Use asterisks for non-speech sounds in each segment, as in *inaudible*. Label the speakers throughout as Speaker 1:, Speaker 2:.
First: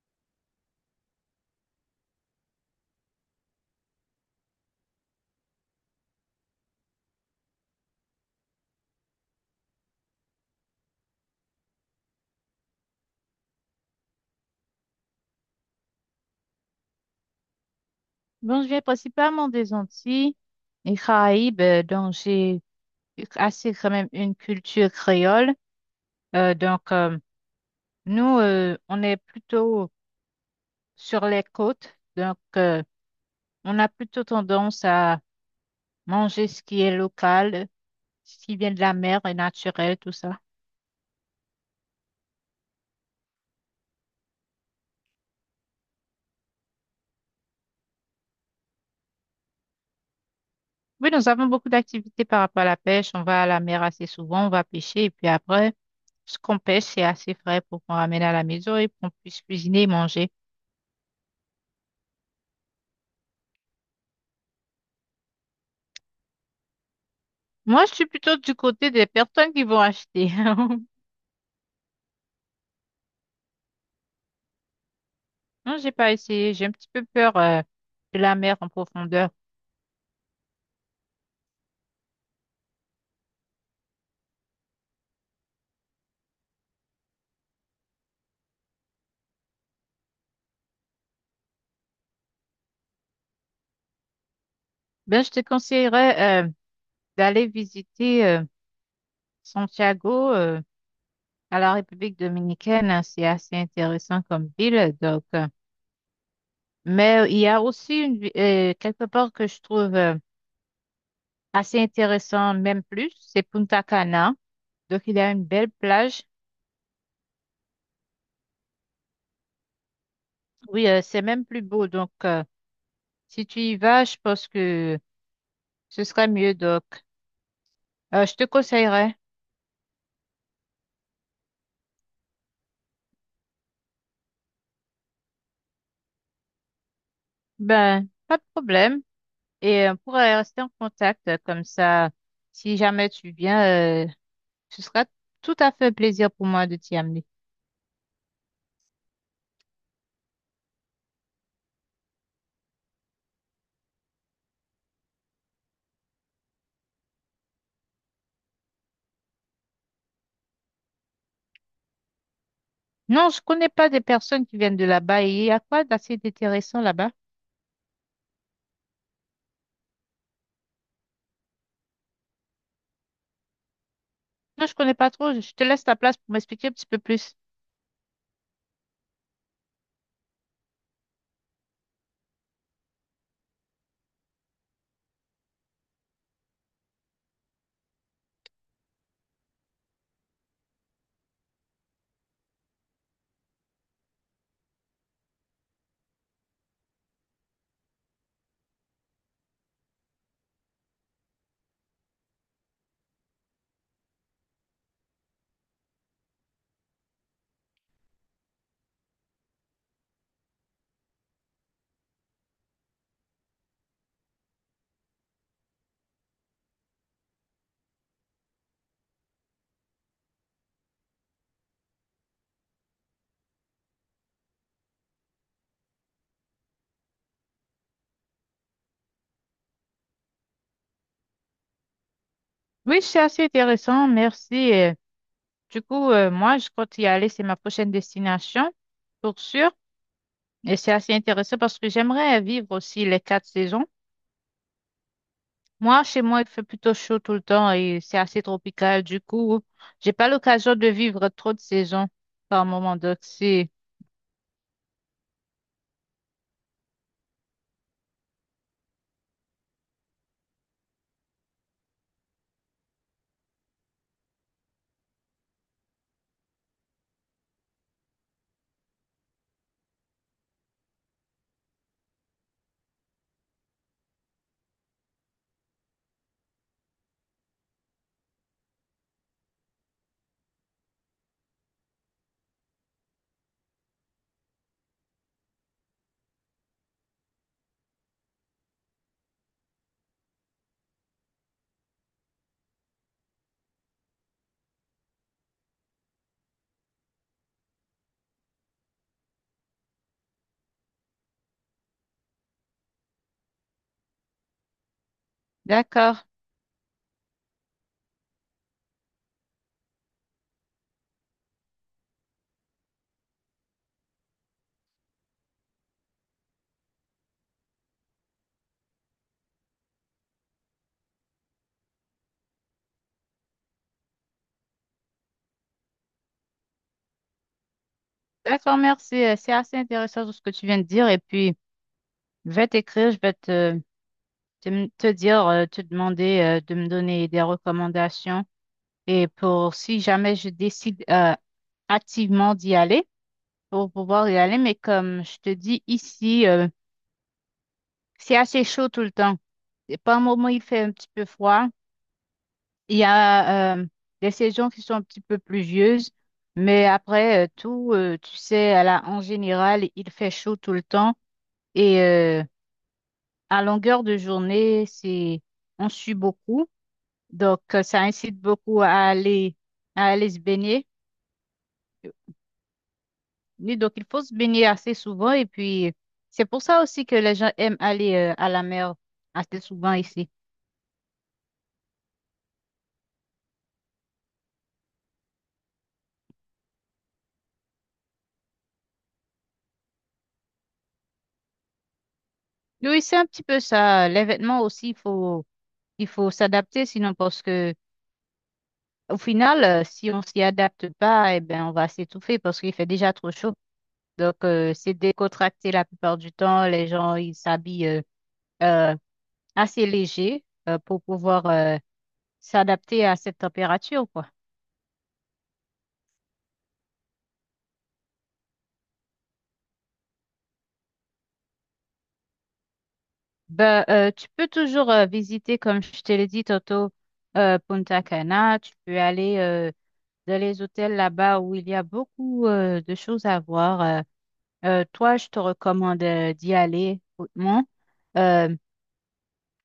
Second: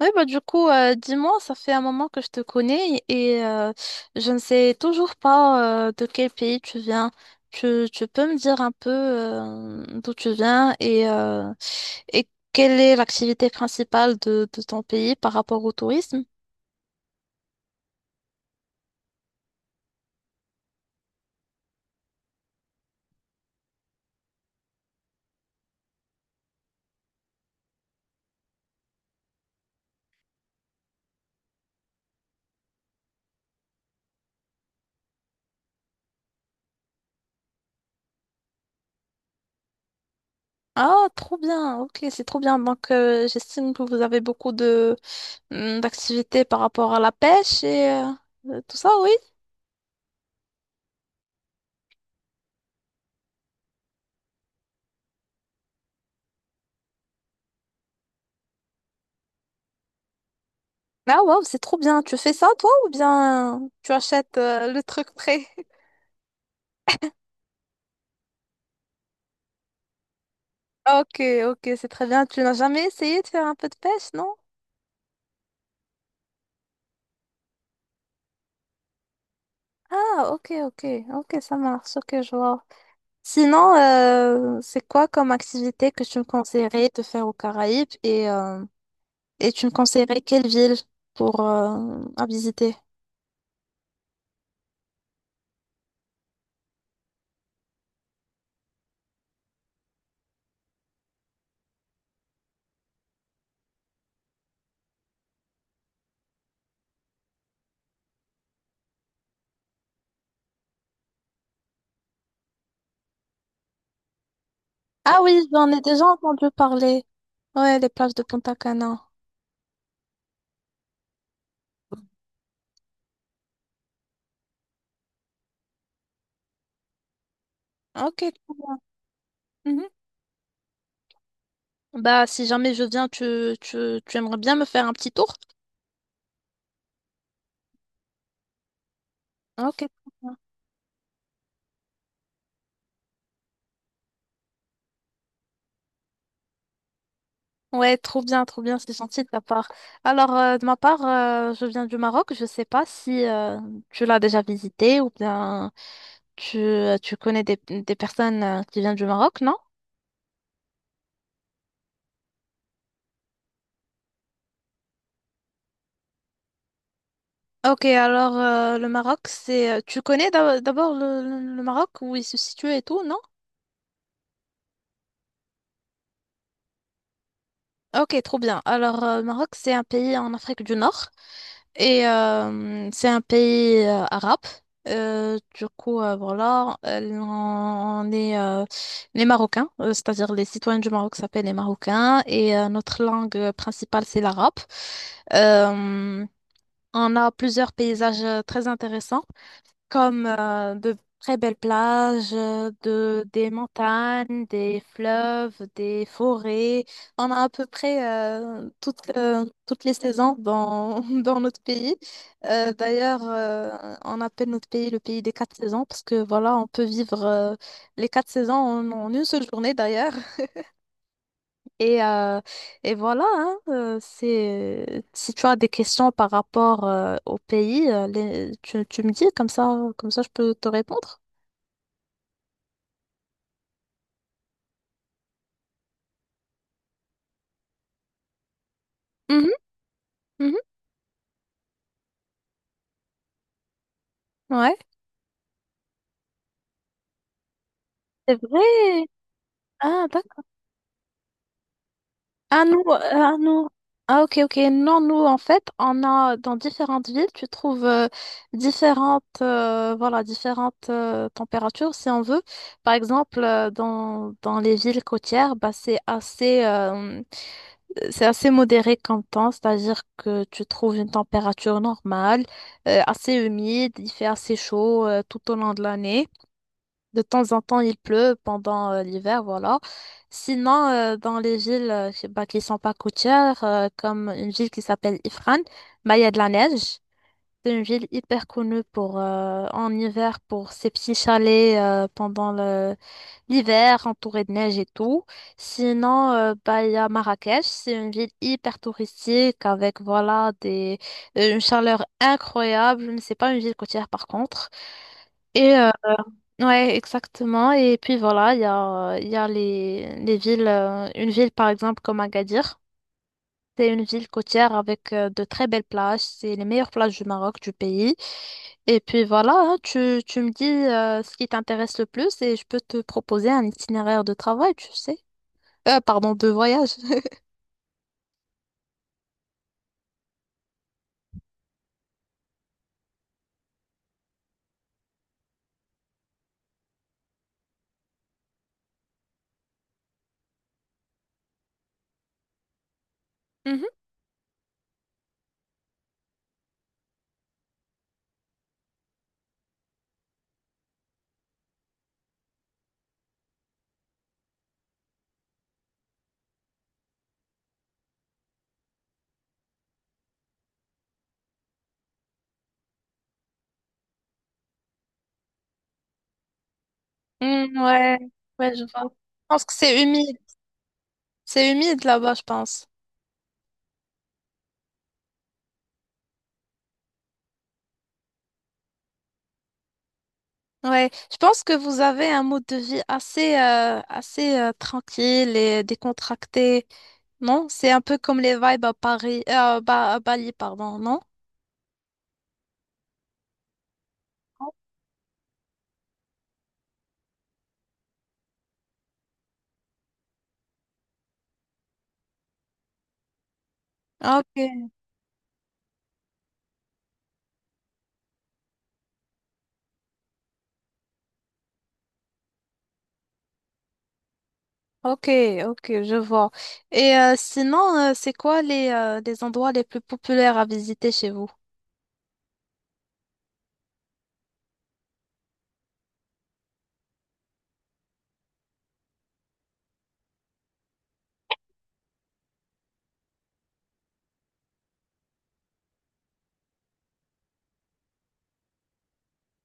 Speaker 1: Oui, bah du coup, dis-moi, ça fait un moment que je te connais et je ne sais toujours pas de quel pays tu viens. Tu peux me dire un peu d'où tu viens et et quelle est l'activité principale de ton pays par rapport au tourisme?
Speaker 2: Bon, je viens principalement des Antilles et Caraïbes, donc j'ai assez quand même une culture créole. Euh, donc, euh, nous, on est plutôt sur les côtes, donc on a plutôt tendance à manger ce qui est local, ce qui vient de la mer et naturel, tout ça.
Speaker 1: Ah, trop bien, ok, c'est trop bien. Donc, j'estime que vous avez beaucoup de d'activités par rapport à la pêche et tout ça, oui.
Speaker 2: Oui, nous avons beaucoup d'activités par rapport à la pêche. On va à la mer assez souvent, on va pêcher et puis après, ce qu'on pêche, c'est assez frais pour qu'on ramène à la maison et qu'on puisse cuisiner et manger.
Speaker 1: Ah, waouh, c'est trop bien. Tu fais ça, toi, ou bien tu achètes le truc prêt?
Speaker 2: Moi, je suis plutôt du côté des personnes qui vont acheter. *laughs*
Speaker 1: Ok, ok, c'est très bien. Tu n'as jamais essayé de faire un peu de pêche, non?
Speaker 2: Non, j'ai pas essayé. J'ai un petit peu peur de la mer en profondeur.
Speaker 1: Ah, ok, ok, ok, ça marche, ok, je vois. Sinon, c'est quoi comme activité que tu me conseillerais de faire aux Caraïbes et et tu me conseillerais quelle ville pour à visiter?
Speaker 2: Ben, je te conseillerais d'aller visiter Santiago, à la République dominicaine, hein. C'est assez intéressant comme ville. Mais il y a aussi quelque part que je trouve assez intéressant, même plus, c'est Punta Cana. Donc, il
Speaker 1: Ah
Speaker 2: y a une
Speaker 1: oui, j'en
Speaker 2: belle
Speaker 1: ai déjà
Speaker 2: plage.
Speaker 1: entendu parler. Ouais, les plages de Punta Cana.
Speaker 2: Oui, c'est même plus beau. Donc, si tu y vas, je pense que ce serait mieux. Donc,
Speaker 1: Ok,
Speaker 2: Je te
Speaker 1: cool.
Speaker 2: conseillerais.
Speaker 1: Mhm. Bah, si jamais je viens, tu aimerais bien me faire un petit tour?
Speaker 2: Ben, pas de problème.
Speaker 1: Ah, ok,
Speaker 2: Et on
Speaker 1: trop bien.
Speaker 2: pourrait rester en contact comme ça. Si jamais tu viens, euh, ce sera tout à fait un plaisir pour moi de t'y amener.
Speaker 1: Ouais, trop bien, c'est gentil de ta part. Alors, de ma part, je viens du Maroc. Je sais pas si tu l'as déjà visité ou bien tu connais des personnes qui viennent du Maroc, non?
Speaker 2: Non, je connais pas des personnes qui viennent de là-bas. Et il y a quoi d'assez intéressant là-bas?
Speaker 1: Ok, alors le Maroc, c'est... Tu connais d'abord le Maroc, où il se situe et tout, non?
Speaker 2: Non, je connais pas trop. Je te laisse ta place pour m'expliquer un petit peu plus.
Speaker 1: Ok, trop bien. Alors, le Maroc, c'est un pays en Afrique du Nord. Et c'est un pays arabe. Voilà, on est les Marocains, c'est-à-dire les citoyens du Maroc s'appellent les Marocains et notre langue principale, c'est l'arabe. Euh, on a plusieurs paysages très intéressants comme de très belles plages, des montagnes, des fleuves, des forêts. On a à peu près toutes les saisons dans, *laughs* dans notre pays. D'ailleurs, on appelle notre pays le pays des quatre saisons parce que voilà, on peut vivre les quatre saisons en une seule journée d'ailleurs. Et, euh, et voilà, hein, c'est, si tu as des questions par rapport au pays, tu me dis comme ça je peux te répondre.
Speaker 2: Oui, c'est assez intéressant. Merci. Du coup, moi, je compte y aller. C'est ma prochaine destination, pour
Speaker 1: Mhm,
Speaker 2: sûr.
Speaker 1: mhm,
Speaker 2: Et c'est assez intéressant parce que j'aimerais vivre aussi les quatre saisons.
Speaker 1: ouais.
Speaker 2: Moi, chez moi, il fait plutôt chaud tout le temps et c'est
Speaker 1: C'est
Speaker 2: assez
Speaker 1: vrai.
Speaker 2: tropical. Du coup,
Speaker 1: Ah,
Speaker 2: j'ai pas
Speaker 1: d'accord.
Speaker 2: l'occasion de vivre trop de saisons par moment. Donc,
Speaker 1: Ah, nous.
Speaker 2: c'est
Speaker 1: Ah, ok, ok. Non, nous, en fait, on a dans différentes villes, tu trouves voilà, différentes températures, si on veut. Par exemple, dans les villes côtières, bah, c'est assez modéré comme temps, c'est-à-dire que tu trouves une température normale, assez humide, il fait assez chaud tout au long de l'année. De temps en temps, il pleut pendant l'hiver, voilà. Sinon, dans les villes bah, qui sont pas côtières, comme une ville qui s'appelle Ifrane, bah, il y a de la neige. C'est une ville hyper connue pour, en hiver pour ses petits chalets l'hiver, entourés de neige et tout. Sinon, il y a Marrakech, c'est une ville hyper touristique avec voilà une chaleur incroyable, mais c'est pas une ville côtière par contre. Et euh,
Speaker 2: d'accord.
Speaker 1: ouais, exactement. Et puis voilà, il y a les villes, une ville par exemple comme Agadir. C'est une ville côtière avec de très belles plages. C'est les meilleures plages du Maroc, du pays. Et puis voilà, hein, tu me dis ce qui t'intéresse le plus et je peux te proposer un itinéraire de travail, tu sais. Pardon, de voyage.
Speaker 2: D'accord, merci. C'est assez intéressant tout ce que tu viens de dire. Et
Speaker 1: *laughs*
Speaker 2: puis, je vais t'écrire, je vais te, te, m- te dire, te demander de me donner des recommandations. Et pour si jamais je décide activement d'y aller,
Speaker 1: Mhm.
Speaker 2: pour pouvoir y aller. Mais comme je te dis, ici, c'est assez chaud tout le temps. Et par moment, il fait un petit peu froid. Il y a des saisons qui sont un petit peu pluvieuses, mais après, tu sais, en général, il fait chaud tout le temps et à longueur de journée, c'est on sue beaucoup, donc
Speaker 1: Mm,
Speaker 2: euh, ça
Speaker 1: ouais,
Speaker 2: incite
Speaker 1: ouais,
Speaker 2: beaucoup
Speaker 1: je
Speaker 2: à
Speaker 1: vois. Je
Speaker 2: aller
Speaker 1: pense que c'est
Speaker 2: à aller
Speaker 1: humide.
Speaker 2: se baigner.
Speaker 1: C'est humide là-bas, je pense.
Speaker 2: Et donc il faut se baigner assez souvent et puis c'est pour ça aussi que les gens aiment aller à la mer assez souvent ici.
Speaker 1: Ouais, je pense que vous avez un mode de vie assez tranquille et décontracté, non? C'est un peu comme les vibes à Paris, à Bali, pardon, non?
Speaker 2: Oui, c'est un petit peu ça. Les vêtements aussi, il faut s'adapter sinon parce que au final, si on s'y adapte pas, eh ben, on va s'étouffer parce qu'il fait déjà trop chaud. Donc,
Speaker 1: Ok,
Speaker 2: c'est décontracté la plupart du temps. Les gens, ils s'habillent euh, assez léger pour pouvoir s'adapter à cette température, quoi.
Speaker 1: ok, ok, je vois. Sinon, c'est quoi les endroits les plus populaires à visiter chez vous?
Speaker 2: Ben, tu peux toujours visiter, comme je te l'ai dit tantôt, Punta Cana. Tu peux aller dans les hôtels là-bas où il y a beaucoup de choses à voir. Toi, je te recommande d'y aller hautement. Euh,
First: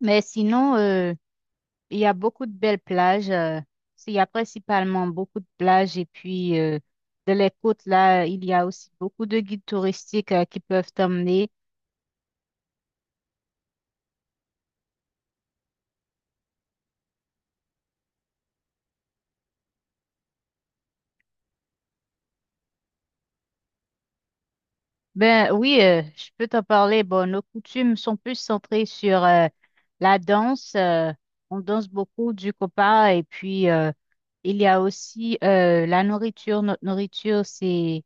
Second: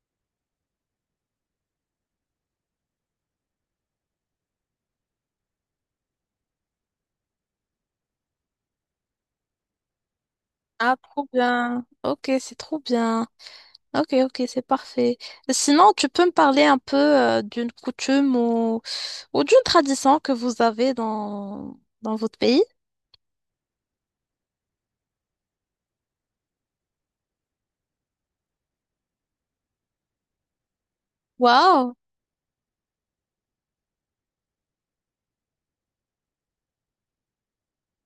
Speaker 2: Mais sinon, il y a beaucoup de belles plages. Il y a principalement beaucoup de plages. Et puis, de les côtes, là, il y a aussi beaucoup de guides touristiques qui peuvent
Speaker 1: Ah, trop
Speaker 2: t'emmener.
Speaker 1: bien. Ok, c'est trop bien. Ok, ok, c'est parfait. Sinon, tu peux me parler un peu d'une coutume ou d'une tradition que vous avez dans votre pays?
Speaker 2: Ben oui, je peux t'en parler. Bon, nos coutumes sont plus centrées sur la danse. On danse
Speaker 1: Waouh!
Speaker 2: beaucoup du copa. Et puis, il y a aussi la nourriture. Notre nourriture, c'est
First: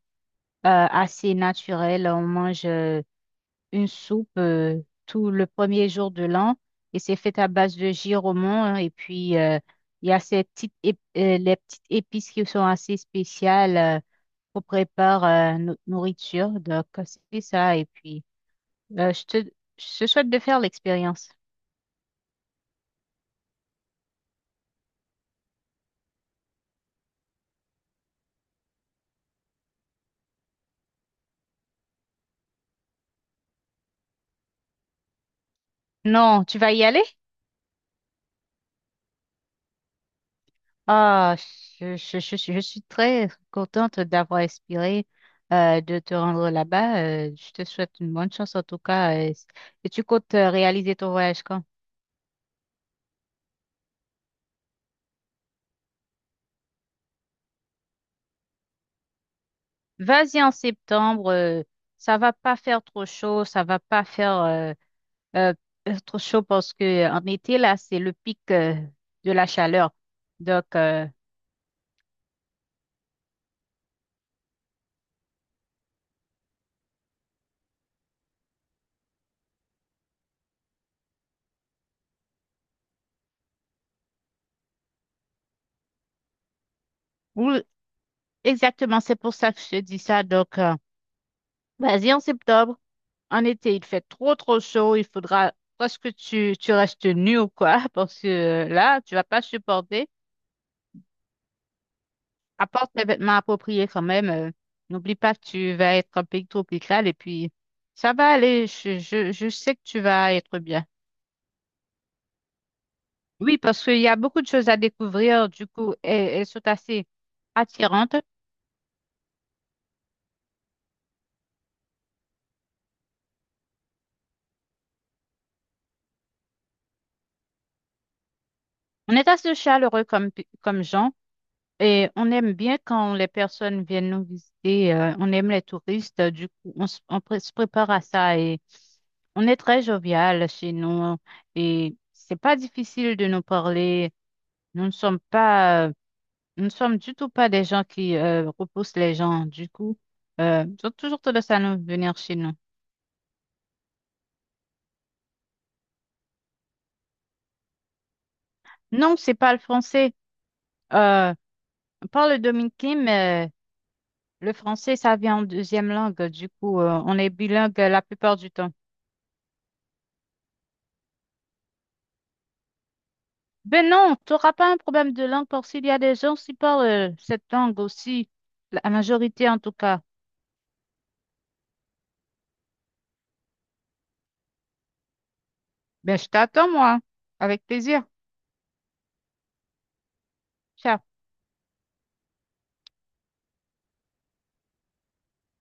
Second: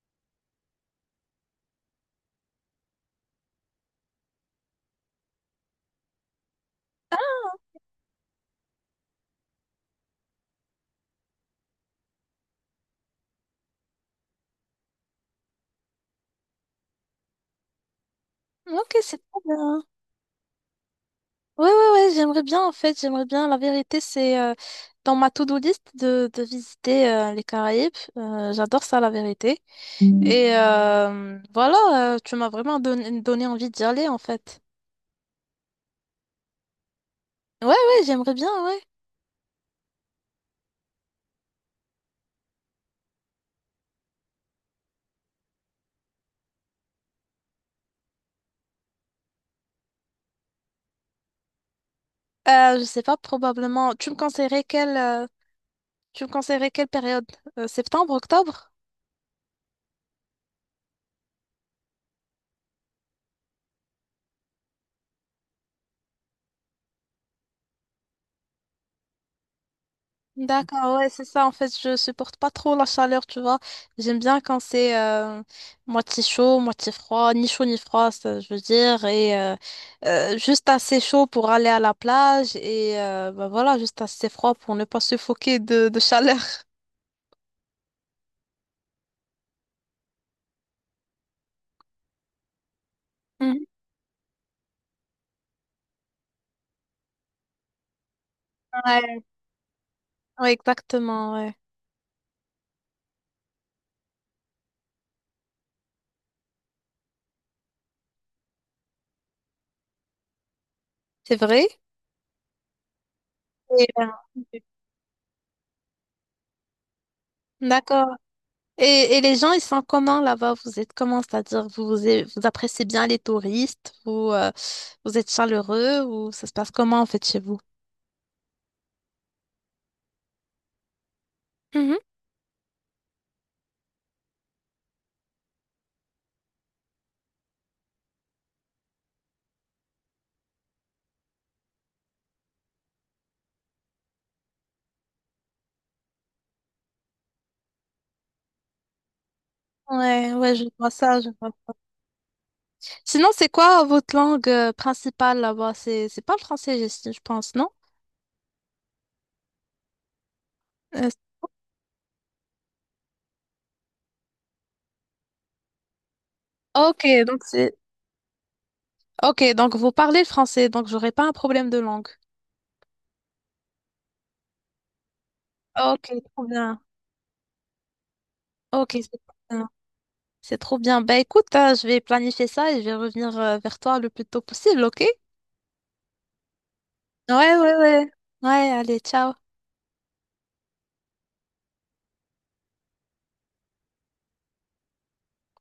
Speaker 2: assez naturel. On mange une soupe tout le premier jour de l'an et c'est fait à base de giraumon, hein, et puis il y a les petites épices qui sont assez spéciales qu'on prépare notre nourriture, donc c'est ça et puis
Speaker 1: Ok,
Speaker 2: euh,
Speaker 1: c'est
Speaker 2: je te
Speaker 1: trop bien.
Speaker 2: je te souhaite de faire l'expérience.
Speaker 1: Ouais, ouais, ouais, j'aimerais bien en fait, j'aimerais bien. La vérité, c'est dans ma to-do list de visiter les Caraïbes. J'adore ça, la vérité. Voilà, tu m'as vraiment donné envie d'y aller en fait.
Speaker 2: Non, tu vas y aller?
Speaker 1: Ouais, ouais, j'aimerais bien, ouais.
Speaker 2: Ah, je suis très contente d'avoir inspiré, de te rendre là-bas. Je te souhaite une bonne chance en tout cas. Et tu comptes réaliser ton voyage quand?
Speaker 1: Je sais pas, probablement. Tu me conseillerais tu me conseillerais quelle période? Septembre, octobre?
Speaker 2: Vas-y en septembre, ça va pas faire trop chaud, ça va pas faire euh, trop chaud parce que en été là, c'est le pic de la chaleur. Donc
Speaker 1: D'accord,
Speaker 2: euh,
Speaker 1: ouais, c'est ça. En fait, je supporte pas trop la chaleur, tu vois. J'aime bien quand c'est moitié chaud, moitié froid, ni chaud ni froid, ça, je veux dire, et juste assez chaud pour aller à la plage et bah voilà, juste assez froid pour ne pas suffoquer de chaleur.
Speaker 2: oui, exactement, c'est pour ça que je te dis ça. Donc, vas-y en septembre, en
Speaker 1: Mhm.
Speaker 2: été, il fait trop trop chaud, il faudra presque tu restes nu ou quoi *laughs* parce que là, tu
Speaker 1: Ouais,
Speaker 2: vas pas supporter.
Speaker 1: ouais, exactement, ouais.
Speaker 2: Apporte tes vêtements appropriés quand même. N'oublie pas que tu vas être un pays tropical et puis ça va aller. Je sais que tu vas être bien.
Speaker 1: C'est vrai?
Speaker 2: Oui, parce
Speaker 1: Et,
Speaker 2: qu'il y a beaucoup de choses à découvrir. Du coup, elles, elles sont assez
Speaker 1: d'accord.
Speaker 2: attirantes.
Speaker 1: Et les gens, ils sont comment là-bas? Vous êtes comment? C'est-à-dire, vous appréciez bien les touristes? Vous êtes chaleureux? Ou ça se passe comment en fait chez vous?
Speaker 2: On est assez chaleureux comme, comme gens
Speaker 1: Mhm.
Speaker 2: et on aime bien quand les personnes viennent nous visiter. On aime les touristes. Du coup, on, s- on pré- se prépare à ça et on est très jovial chez nous et c'est pas difficile de nous parler. Nous ne sommes pas. euh, Nous ne sommes du tout pas des gens qui repoussent les gens. Du coup,
Speaker 1: Ouais, ouais, je
Speaker 2: ils
Speaker 1: vois
Speaker 2: ont toujours
Speaker 1: ça, je vois.
Speaker 2: tendance à nous venir chez nous.
Speaker 1: Sinon, c'est quoi votre langue principale là-bas? C'est pas le français, je pense, non?
Speaker 2: Non, c'est pas le français.
Speaker 1: Euh,
Speaker 2: Euh, on parle le dominicain, mais le français, ça vient en deuxième langue. Du coup,
Speaker 1: ok,
Speaker 2: on est
Speaker 1: donc c'est...
Speaker 2: bilingue la plupart du temps.
Speaker 1: Ok, donc vous parlez le français, donc j'aurai pas un problème de langue.
Speaker 2: Ben non, tu n'auras pas un problème de langue parce qu'il y a
Speaker 1: Ok,
Speaker 2: des gens
Speaker 1: trop
Speaker 2: qui
Speaker 1: bien.
Speaker 2: parlent cette langue aussi, la
Speaker 1: Ok, c'est trop
Speaker 2: majorité en
Speaker 1: bien.
Speaker 2: tout cas.
Speaker 1: C'est trop bien. Bah écoute, hein, je vais planifier ça et je vais revenir vers toi le plus tôt possible, ok?
Speaker 2: Ben je t'attends, moi,
Speaker 1: Ouais,
Speaker 2: avec
Speaker 1: ouais,
Speaker 2: plaisir.
Speaker 1: ouais. Ouais, allez, ciao.
Speaker 2: Ciao.